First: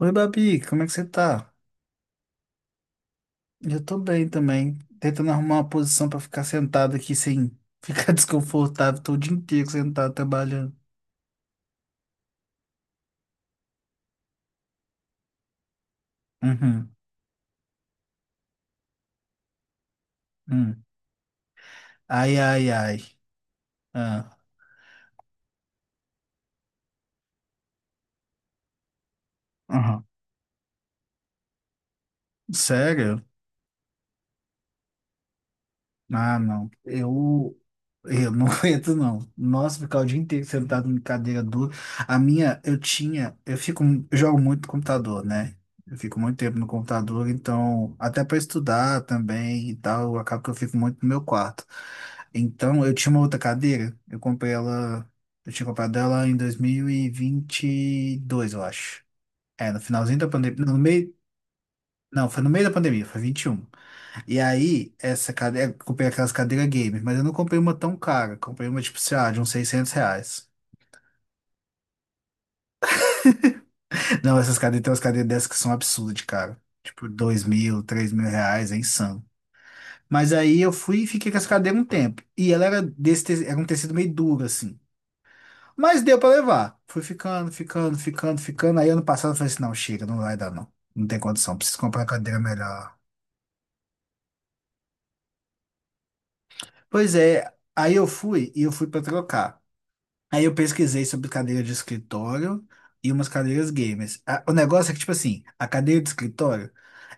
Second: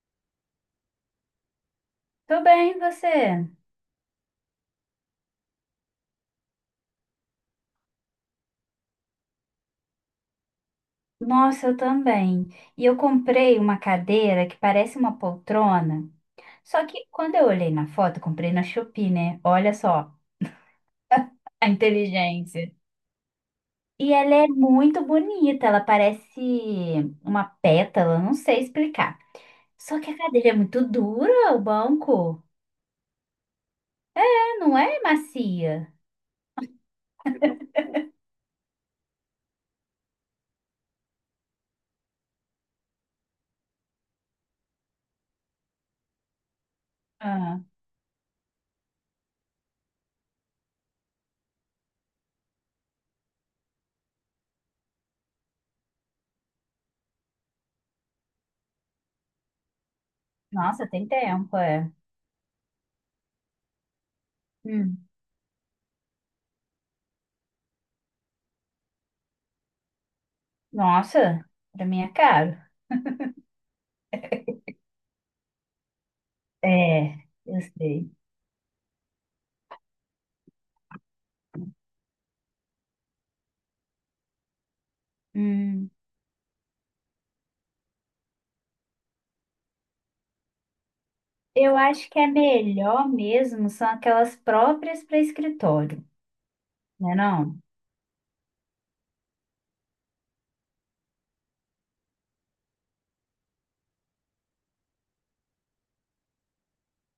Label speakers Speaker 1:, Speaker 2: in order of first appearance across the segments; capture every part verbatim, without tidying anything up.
Speaker 1: Oi, Babi, como é que você tá?
Speaker 2: Tô bem, e você?
Speaker 1: Eu tô bem também. Tentando arrumar uma posição pra ficar sentado aqui sem ficar desconfortável. Tô o dia inteiro sentado trabalhando.
Speaker 2: Nossa, eu também. E eu comprei uma cadeira que parece uma poltrona. Só
Speaker 1: Uhum,
Speaker 2: que quando eu olhei na foto, comprei na Shopee, né? Olha só
Speaker 1: uhum.
Speaker 2: a
Speaker 1: Ai, ai,
Speaker 2: inteligência.
Speaker 1: ai.
Speaker 2: E ela
Speaker 1: Ah,
Speaker 2: é muito bonita, ela parece uma pétala, não sei explicar. Só
Speaker 1: uhum.
Speaker 2: que a cadeira é muito dura, o banco.
Speaker 1: Sério?
Speaker 2: É, não é macia.
Speaker 1: Ah, não. Eu, eu não aguento, não. Nossa, ficar o dia inteiro sentado em cadeira dura. A minha, eu tinha, eu fico, eu jogo muito no computador, né? Eu fico muito tempo no computador,
Speaker 2: Ah,
Speaker 1: então, até para estudar também e tal, acaba que eu fico muito no meu quarto. Então, eu tinha uma outra cadeira, eu comprei ela, eu tinha comprado ela em dois mil e e vinte e dois eu acho. É, no finalzinho da pandemia, no
Speaker 2: nossa, tem
Speaker 1: meio,
Speaker 2: tempo, é.
Speaker 1: não, foi no meio da pandemia, foi vinte e um e aí,
Speaker 2: Hum.
Speaker 1: essa cadeira, eu comprei aquelas cadeiras gamer, mas eu não comprei uma tão cara. Comprei uma, tipo, sei lá, de uns seiscentos reais.
Speaker 2: Nossa, pra mim é caro.
Speaker 1: Não, essas cadeiras, tem umas cadeiras dessas que são absurdas, de cara. Tipo,
Speaker 2: É,
Speaker 1: dois
Speaker 2: eu
Speaker 1: mil,
Speaker 2: sei.
Speaker 1: três mil reais, é insano. Mas aí eu fui e fiquei com essa cadeira um tempo. E ela era desse, te- era um tecido meio duro, assim.
Speaker 2: Hum.
Speaker 1: Mas deu pra levar. Fui ficando, ficando, ficando, ficando. Aí ano passado eu falei assim, não, chega, não vai dar não. Não tem condição,
Speaker 2: Eu
Speaker 1: preciso comprar uma
Speaker 2: acho que é
Speaker 1: cadeira melhor.
Speaker 2: melhor mesmo, são aquelas próprias para escritório,
Speaker 1: Pois
Speaker 2: né
Speaker 1: é,
Speaker 2: não?
Speaker 1: aí eu fui e eu fui pra trocar. Aí eu pesquisei sobre cadeira de escritório e umas cadeiras gamers. A- o negócio é que, tipo assim, a cadeira de escritório,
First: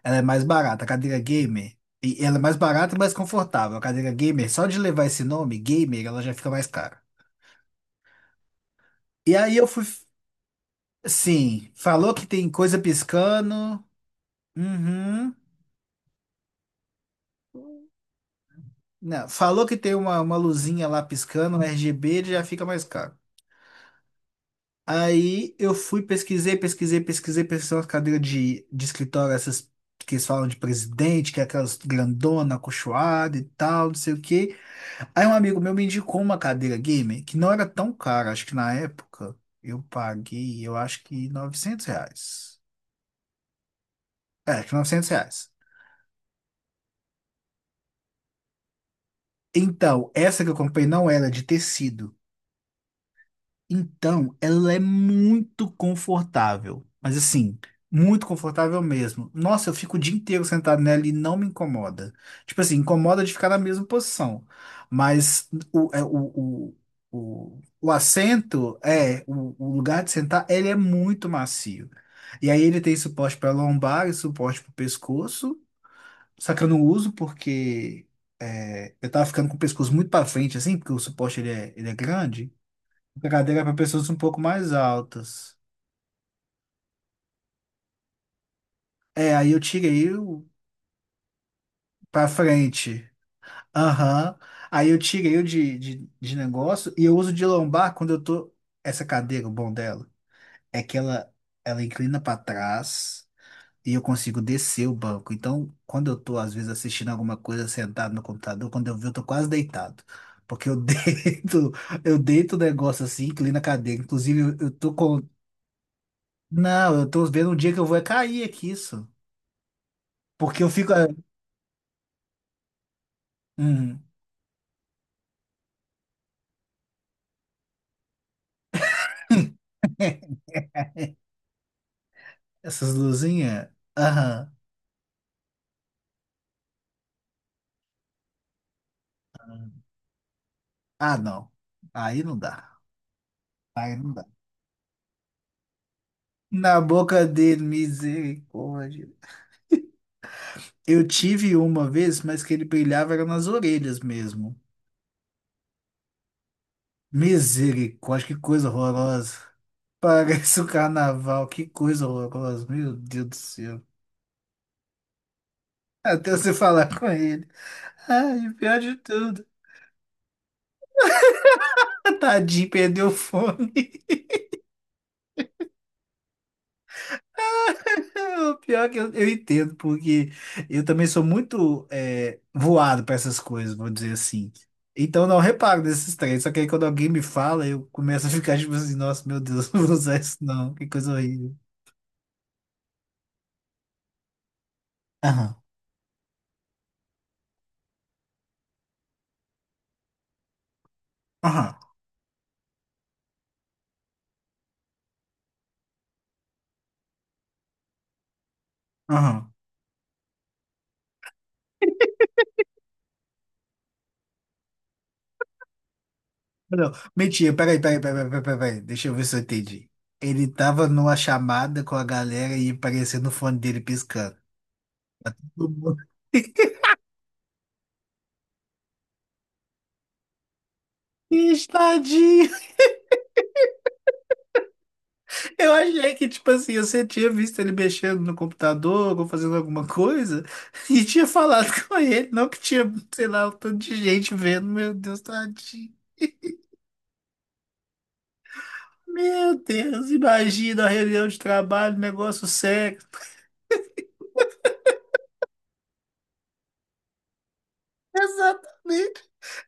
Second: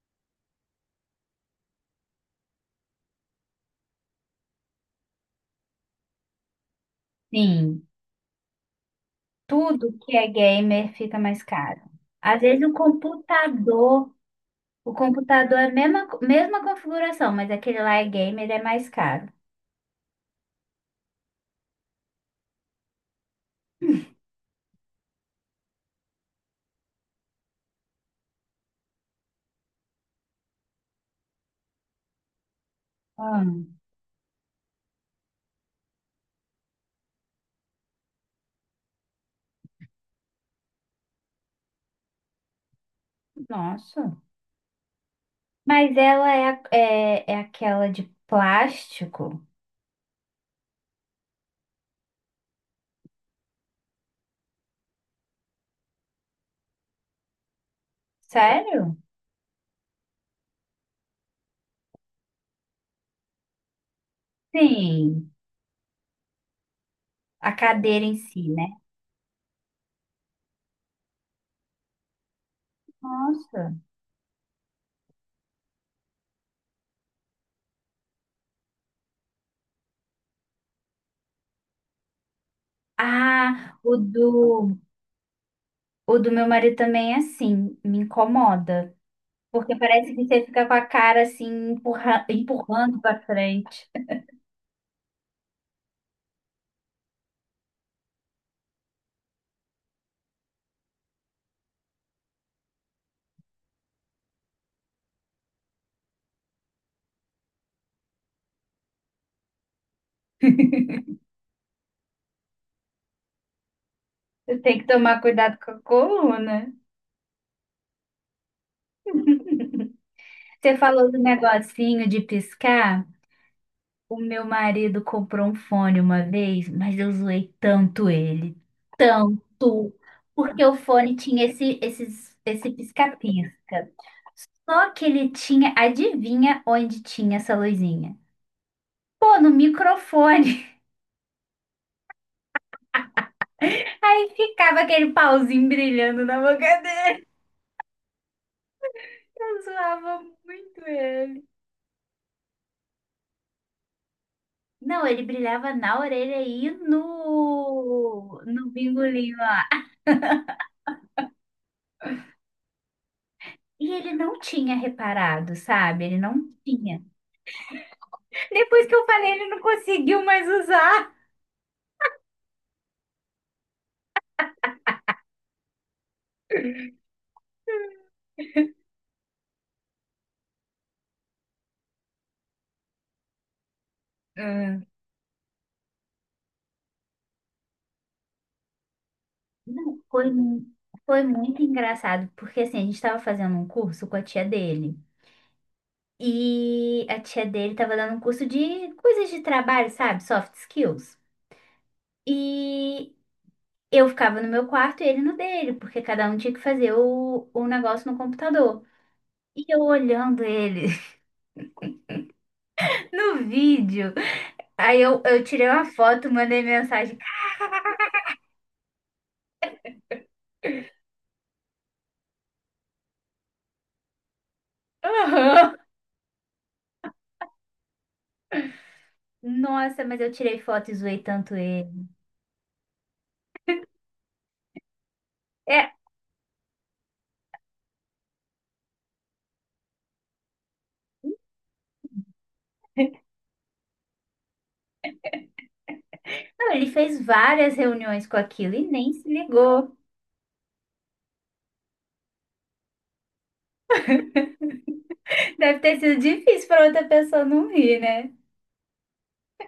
Speaker 1: ela é mais barata. A cadeira gamer, e ela é mais barata e mais confortável. A cadeira gamer, só de levar esse nome, gamer, ela já fica mais cara.
Speaker 2: Sim,
Speaker 1: E aí eu fui,
Speaker 2: tudo que é gamer fica mais
Speaker 1: sim,
Speaker 2: caro.
Speaker 1: falou que
Speaker 2: Às
Speaker 1: tem
Speaker 2: vezes o
Speaker 1: coisa piscando.
Speaker 2: computador, o
Speaker 1: Uhum.
Speaker 2: computador é a mesma, co- mesma configuração, mas aquele lá é gamer, é mais
Speaker 1: Não,
Speaker 2: caro.
Speaker 1: falou que tem uma, uma luzinha lá piscando, um R G B, ele já fica mais caro. Aí eu fui, pesquisei, pesquisei, pesquisei, pesquisei umas cadeiras de, de escritório, essas que eles falam de presidente, que é aquelas grandona, acolchoada e
Speaker 2: Ah,
Speaker 1: tal, não sei o quê. Aí um amigo meu me indicou uma cadeira gamer que não era tão cara, acho que na época eu paguei, eu acho que novecentos reais.
Speaker 2: nossa.
Speaker 1: É, acho que novecentos reais.
Speaker 2: Mas ela é, a- é, é aquela de plástico?
Speaker 1: Então, essa que eu comprei não era de tecido. Então, ela é muito confortável, mas assim, muito confortável
Speaker 2: Sério?
Speaker 1: mesmo. Nossa, eu fico o dia inteiro sentado nela e não me incomoda. Tipo assim, incomoda de ficar na mesma posição,
Speaker 2: Sim,
Speaker 1: mas o, é, o, o,
Speaker 2: a
Speaker 1: o, o
Speaker 2: cadeira em si, né?
Speaker 1: assento, é, o, o lugar de sentar, ele é muito macio. E aí ele tem suporte para
Speaker 2: Nossa.
Speaker 1: lombar e suporte para o pescoço, só que eu não uso porque é, eu tava ficando com o pescoço muito para frente, assim, porque o suporte ele é, ele é grande. A cadeira é para
Speaker 2: Ah, o
Speaker 1: pessoas um pouco mais
Speaker 2: do
Speaker 1: altas.
Speaker 2: O do meu marido também é assim, me incomoda.
Speaker 1: É, aí eu
Speaker 2: Porque
Speaker 1: tirei
Speaker 2: parece que você
Speaker 1: o
Speaker 2: fica com a cara assim, empurra-
Speaker 1: para
Speaker 2: empurrando
Speaker 1: frente.
Speaker 2: pra frente.
Speaker 1: Aham. Aí eu tirei o de, de, de negócio e eu uso de lombar quando eu tô. Essa cadeira, o bom dela, é que ela, ela inclina para trás e eu consigo descer o banco. Então, quando eu tô, às vezes, assistindo alguma coisa sentado no computador, quando eu vi, eu tô quase deitado. Porque eu deito, eu deito o negócio assim, inclina a cadeira. Inclusive, eu
Speaker 2: Você
Speaker 1: eu
Speaker 2: tem que
Speaker 1: tô com.
Speaker 2: tomar cuidado com a coluna.
Speaker 1: Não, eu tô vendo um dia que eu vou é cair aqui, porque eu
Speaker 2: Você
Speaker 1: fico. Ah,
Speaker 2: falou do negocinho de piscar.
Speaker 1: hum,
Speaker 2: O meu marido comprou um fone uma vez, mas eu zoei tanto ele, tanto. Porque o fone tinha esse, esses, esse
Speaker 1: essas luzinhas.
Speaker 2: pisca-pisca.
Speaker 1: Aham.
Speaker 2: Só que ele tinha, adivinha onde tinha essa luzinha? Pô, no microfone.
Speaker 1: Ah, não. Aí não dá. Aí não dá.
Speaker 2: Aí ficava aquele pauzinho brilhando na
Speaker 1: Na
Speaker 2: boca
Speaker 1: boca
Speaker 2: dele.
Speaker 1: dele, misericórdia.
Speaker 2: Eu zoava muito
Speaker 1: Eu
Speaker 2: ele.
Speaker 1: tive uma vez, mas que ele brilhava era nas orelhas mesmo.
Speaker 2: Não, ele brilhava na orelha e
Speaker 1: Misericórdia, que
Speaker 2: no,
Speaker 1: coisa
Speaker 2: no
Speaker 1: horrorosa.
Speaker 2: bingolinho.
Speaker 1: Parece o carnaval, que coisa horrorosa. Meu Deus do céu.
Speaker 2: E ele não tinha reparado, sabe? Ele
Speaker 1: Até
Speaker 2: não
Speaker 1: você falar
Speaker 2: tinha.
Speaker 1: com ele. Ai, pior
Speaker 2: Depois que
Speaker 1: de
Speaker 2: eu falei,
Speaker 1: tudo.
Speaker 2: ele não conseguiu mais usar.
Speaker 1: Tadinho, perdeu o fone. O pior é que eu, eu entendo, porque eu também sou muito é, voado para essas coisas, vou dizer assim.
Speaker 2: Ah,
Speaker 1: Então não reparo nesses três, só que aí quando alguém me fala, eu começo a ficar tipo assim, nossa, meu Deus, não vou
Speaker 2: Não,
Speaker 1: usar
Speaker 2: foi,
Speaker 1: isso
Speaker 2: mu-
Speaker 1: não, que coisa
Speaker 2: foi
Speaker 1: horrível.
Speaker 2: muito engraçado, porque assim, a gente estava fazendo um curso com a tia dele.
Speaker 1: Aham,
Speaker 2: E a tia dele estava dando um curso de coisas de trabalho, sabe? Soft skills.
Speaker 1: aham,
Speaker 2: E eu ficava no meu quarto e ele no dele, porque cada um tinha que fazer o, o negócio no computador.
Speaker 1: aham.
Speaker 2: E eu olhando ele no vídeo. Aí eu, eu tirei uma foto, mandei
Speaker 1: Não,
Speaker 2: mensagem.
Speaker 1: mentira, peraí, peraí, peraí, peraí, peraí, peraí, deixa eu ver se eu entendi. Ele tava numa chamada com a galera e apareceu no fone dele piscando.
Speaker 2: "Aham." Nossa, mas eu tirei foto e zoei tanto
Speaker 1: Ixi,
Speaker 2: ele.
Speaker 1: tadinho! Eu
Speaker 2: É,
Speaker 1: achei que, tipo assim, você tinha visto ele mexendo no computador ou fazendo alguma coisa e tinha falado com ele, não que tinha, sei lá, um tanto de gente vendo. Meu Deus, tadinho.
Speaker 2: não, ele fez várias reuniões com aquilo e nem se
Speaker 1: Meu
Speaker 2: ligou.
Speaker 1: Deus, imagina a reunião de trabalho, negócio sério.
Speaker 2: Deve ter sido difícil para outra pessoa não rir, né?
Speaker 1: Exatamente.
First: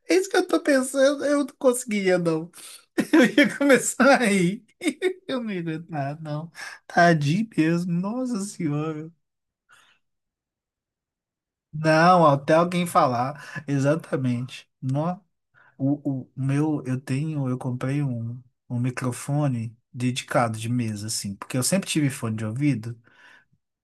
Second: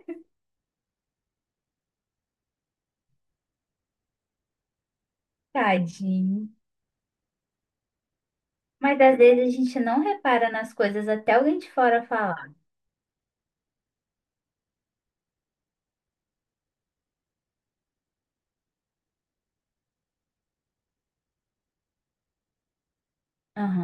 Speaker 1: É isso que eu tô pensando. Eu não conseguiria, não. Eu ia começar a rir. Eu não ia aguentar, não.
Speaker 2: Tadinho.
Speaker 1: Tadinho mesmo. Nossa
Speaker 2: Mas
Speaker 1: Senhora.
Speaker 2: às vezes a gente não repara nas coisas até alguém de fora
Speaker 1: Não,
Speaker 2: falar.
Speaker 1: até alguém falar. Exatamente. Nossa. O, o meu, eu tenho, eu comprei um, um microfone dedicado de mesa, assim, porque eu sempre tive fone de ouvido,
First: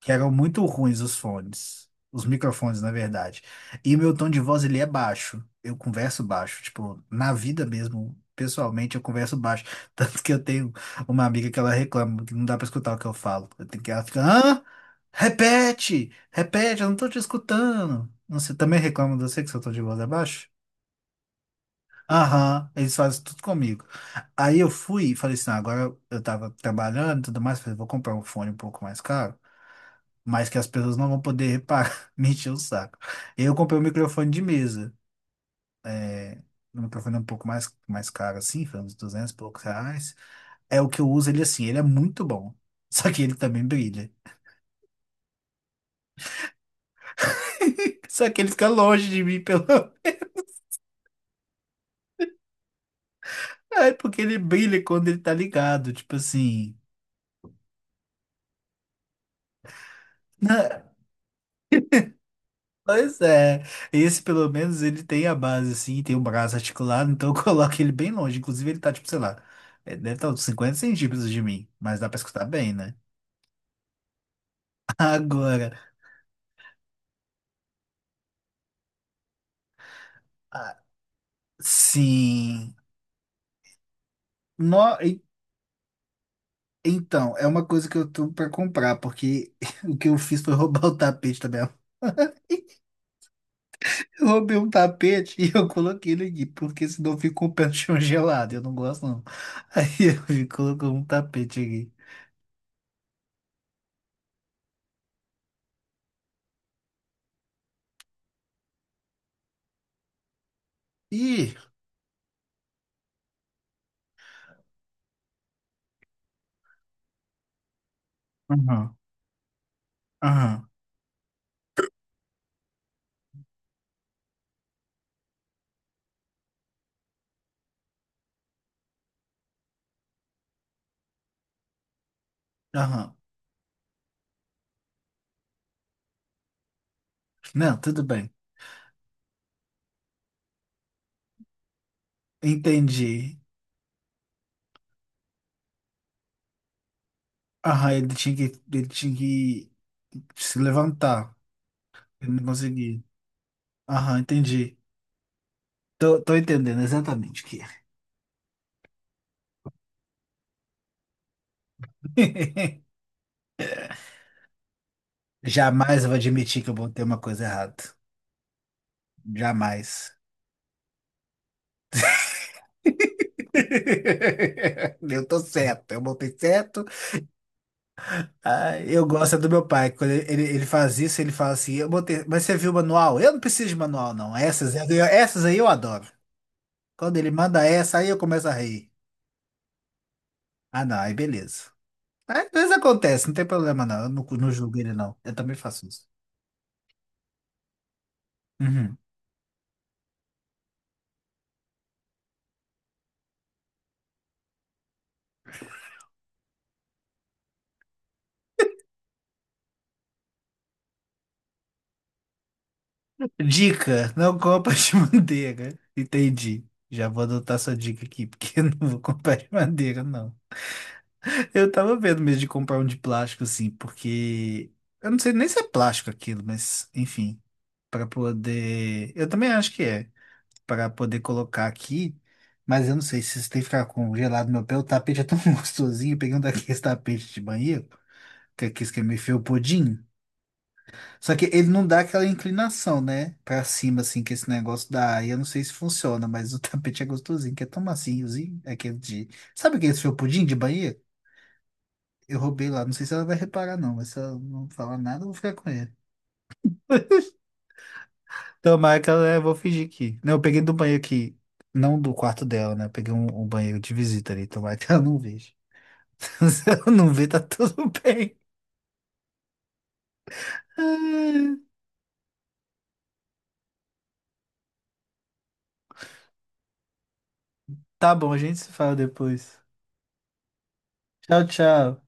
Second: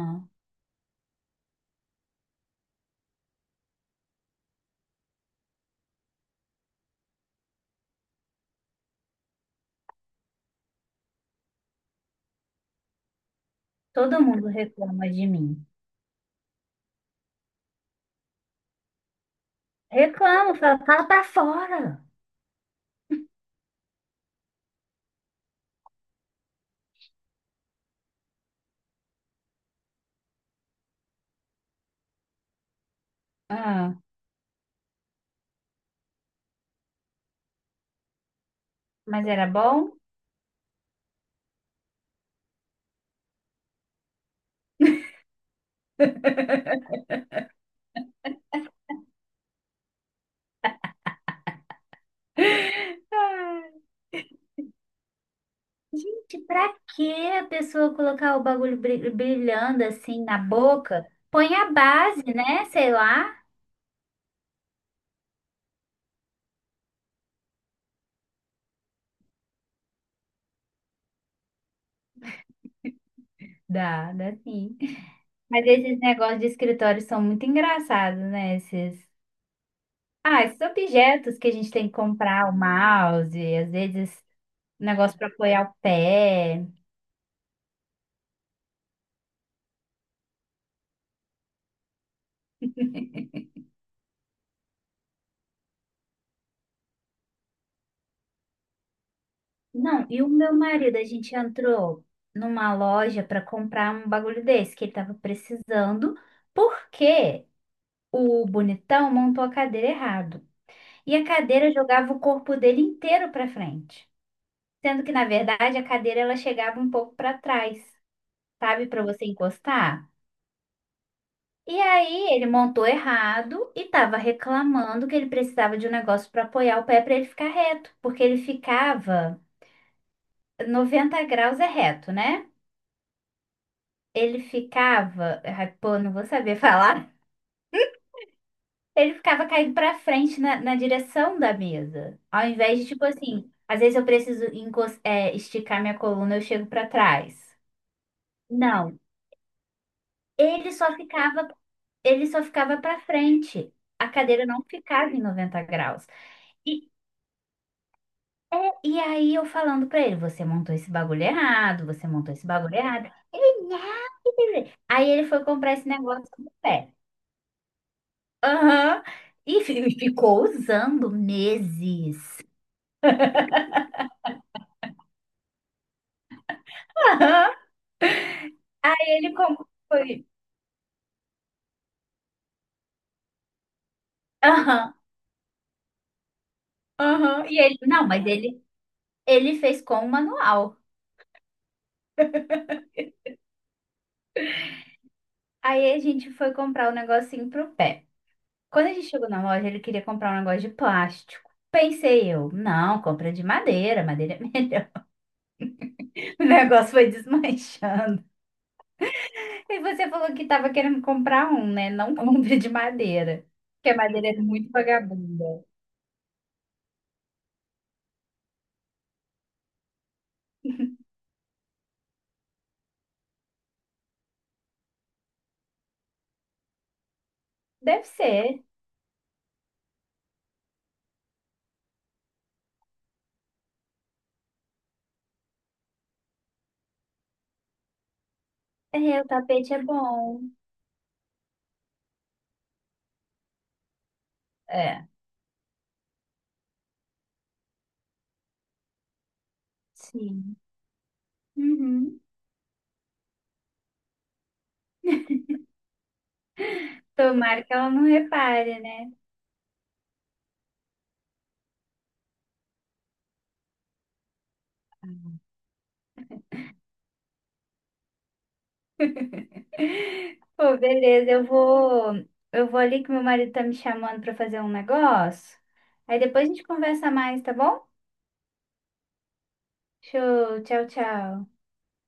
Speaker 1: que eram muito ruins os fones, os microfones, na verdade. E meu tom de voz, ele é baixo, eu converso baixo, tipo, na vida mesmo, pessoalmente, eu converso baixo. Tanto que eu tenho uma amiga que ela reclama que não dá pra escutar o que eu falo. Eu tenho que, ela fica,
Speaker 2: Todo mundo
Speaker 1: hã?
Speaker 2: reclama de mim.
Speaker 1: Repete, repete, eu não tô te escutando. Você também reclama de você que seu tom de voz é baixo?
Speaker 2: Reclamo, fala, fala pra fora.
Speaker 1: Aham, eles fazem tudo comigo. Aí eu fui e falei assim, "Ah, agora eu tava trabalhando e tudo mais, falei, vou comprar um fone um pouco mais caro, mas que as pessoas não vão poder reparar, me encher o saco. E aí eu comprei um
Speaker 2: Ah,
Speaker 1: microfone de mesa, é, um microfone um pouco mais, mais caro assim, foi uns
Speaker 2: mas
Speaker 1: duzentos e
Speaker 2: era
Speaker 1: poucos
Speaker 2: bom?
Speaker 1: reais. É o que eu uso ele assim, ele é muito bom, só que ele também brilha. Só que ele fica longe de mim pelo...
Speaker 2: Ah,
Speaker 1: É porque ele brilha quando ele tá ligado, tipo
Speaker 2: gente, pra
Speaker 1: assim...
Speaker 2: que a pessoa colocar o bagulho bri- brilhando assim na
Speaker 1: né?
Speaker 2: boca? Põe a base, né? Sei
Speaker 1: Pois
Speaker 2: lá.
Speaker 1: é, esse pelo menos ele tem a base assim, tem o braço articulado, então eu coloco ele bem longe. Inclusive ele tá tipo, sei lá, eh, deve estar uns cinquenta centímetros de mim, mas dá pra escutar bem, né?
Speaker 2: Dá, dá sim. Mas
Speaker 1: Agora,
Speaker 2: esses negócios de escritório são muito engraçados, né? Esses. Ah, esses
Speaker 1: ah,
Speaker 2: objetos que a gente tem que comprar, o
Speaker 1: sim,
Speaker 2: mouse, às vezes um
Speaker 1: no,
Speaker 2: negócio
Speaker 1: e-
Speaker 2: para apoiar o pé.
Speaker 1: então, é uma coisa que eu tô pra comprar, porque o que eu fiz foi roubar o tapete da minha Eu roubei um tapete e eu coloquei ele aqui, porque senão fica com o pé no chão gelado, eu não gosto não. Aí
Speaker 2: Não, e o
Speaker 1: eu
Speaker 2: meu
Speaker 1: colocou
Speaker 2: marido,
Speaker 1: um
Speaker 2: a gente
Speaker 1: tapete aqui.
Speaker 2: entrou numa loja para comprar um bagulho desse que ele tava precisando, porque o bonitão montou a cadeira errado. E a
Speaker 1: Ih,
Speaker 2: cadeira jogava o corpo dele inteiro para frente, sendo que na verdade a cadeira ela chegava um pouco para trás, sabe,
Speaker 1: aham,
Speaker 2: para você encostar.
Speaker 1: aham.
Speaker 2: E aí ele montou errado e tava reclamando que ele precisava de um negócio para apoiar o pé para ele ficar reto, porque ele ficava noventa graus é reto, né?
Speaker 1: Aham.
Speaker 2: Ele ficava, ai, pô, não vou saber falar.
Speaker 1: Não, tudo bem.
Speaker 2: Ele ficava caindo pra frente na, na direção da mesa. Ao invés de, tipo
Speaker 1: Entendi.
Speaker 2: assim, às vezes eu preciso encos- é, esticar minha coluna, eu chego pra trás.
Speaker 1: Aham, ele tinha que, ele
Speaker 2: Não,
Speaker 1: tinha que se
Speaker 2: ele só
Speaker 1: levantar.
Speaker 2: ficava, ele
Speaker 1: Ele
Speaker 2: só
Speaker 1: não
Speaker 2: ficava para
Speaker 1: conseguia.
Speaker 2: frente. A
Speaker 1: Aham,
Speaker 2: cadeira não
Speaker 1: entendi.
Speaker 2: ficava em noventa graus.
Speaker 1: Tô, tô entendendo
Speaker 2: E,
Speaker 1: exatamente o que é.
Speaker 2: e aí eu falando pra ele, você montou esse bagulho errado, você montou esse bagulho errado. Ele, não. Aí ele foi comprar esse
Speaker 1: Jamais eu vou
Speaker 2: negócio do
Speaker 1: admitir que eu
Speaker 2: pé.
Speaker 1: botei uma coisa errada.
Speaker 2: Aham. E fi-
Speaker 1: Jamais.
Speaker 2: ficou usando meses.
Speaker 1: Eu tô certo, eu botei certo.
Speaker 2: Aham.
Speaker 1: Ah, eu
Speaker 2: Ele
Speaker 1: gosto é do meu
Speaker 2: como
Speaker 1: pai. Quando
Speaker 2: foi?
Speaker 1: ele, ele ele faz isso, ele fala assim: eu botei, mas você viu o manual? Eu não preciso de manual, não. Essas,
Speaker 2: Aham.
Speaker 1: essas aí eu adoro. Quando ele
Speaker 2: Aham. E
Speaker 1: manda
Speaker 2: ele,
Speaker 1: essa,
Speaker 2: Não,
Speaker 1: aí eu
Speaker 2: mas
Speaker 1: começo a
Speaker 2: ele,
Speaker 1: rir.
Speaker 2: ele fez com o manual.
Speaker 1: Ah, não, aí beleza. É, às vezes acontece, não tem problema não. Eu não, não julgo ele não. Eu também faço
Speaker 2: Aí a
Speaker 1: isso.
Speaker 2: gente foi comprar um negocinho pro pé. Quando a
Speaker 1: Uhum.
Speaker 2: gente chegou na loja, ele queria comprar um negócio de plástico. Pensei eu, não, compra de madeira, madeira. O negócio foi desmanchando. E você falou que tava querendo comprar um, né? Não compre de madeira. Porque a
Speaker 1: Dica,
Speaker 2: madeira
Speaker 1: não
Speaker 2: é muito
Speaker 1: compra de
Speaker 2: vagabunda.
Speaker 1: manteiga. Entendi. Já vou adotar sua dica aqui, porque eu não vou comprar de manteiga, não. Eu tava vendo mesmo de comprar um de plástico, assim, porque eu não sei nem se é plástico aquilo, mas enfim,
Speaker 2: Deve
Speaker 1: para
Speaker 2: ser.
Speaker 1: poder. Eu também acho que é, para poder colocar aqui, mas eu não sei se isso tem que ficar congelado no meu pé. O tapete é tão gostosinho. Eu peguei um daqueles tapetes de banheiro, que é aquele que é meio
Speaker 2: É, o tapete é
Speaker 1: felpudinho.
Speaker 2: bom.
Speaker 1: Só que ele não dá aquela inclinação, né? Pra cima, assim, que esse negócio
Speaker 2: É.
Speaker 1: dá. E eu não sei se funciona, mas o tapete é gostosinho, que é tão maciozinho, aquele de... Sabe aquele seu pudim de
Speaker 2: Sim.
Speaker 1: Bahia?
Speaker 2: Uhum.
Speaker 1: Eu roubei lá, não sei se ela vai reparar não, mas se ela não falar nada, eu vou ficar com ele.
Speaker 2: Tomara que ela não repare,
Speaker 1: Tomara que
Speaker 2: né?
Speaker 1: ela, eu vou fingir que... Não, eu peguei do banheiro aqui, não do quarto dela, né? Eu peguei um, um banheiro de visita ali, tomara que ela não veja. Se ela não ver, tá tudo bem.
Speaker 2: Pô, beleza, eu vou, eu vou ali que meu marido tá me chamando pra fazer um negócio. Aí depois a gente conversa mais, tá bom?
Speaker 1: Tá bom, a gente se fala depois.
Speaker 2: Show, tchau,
Speaker 1: Tchau,
Speaker 2: tchau.
Speaker 1: tchau.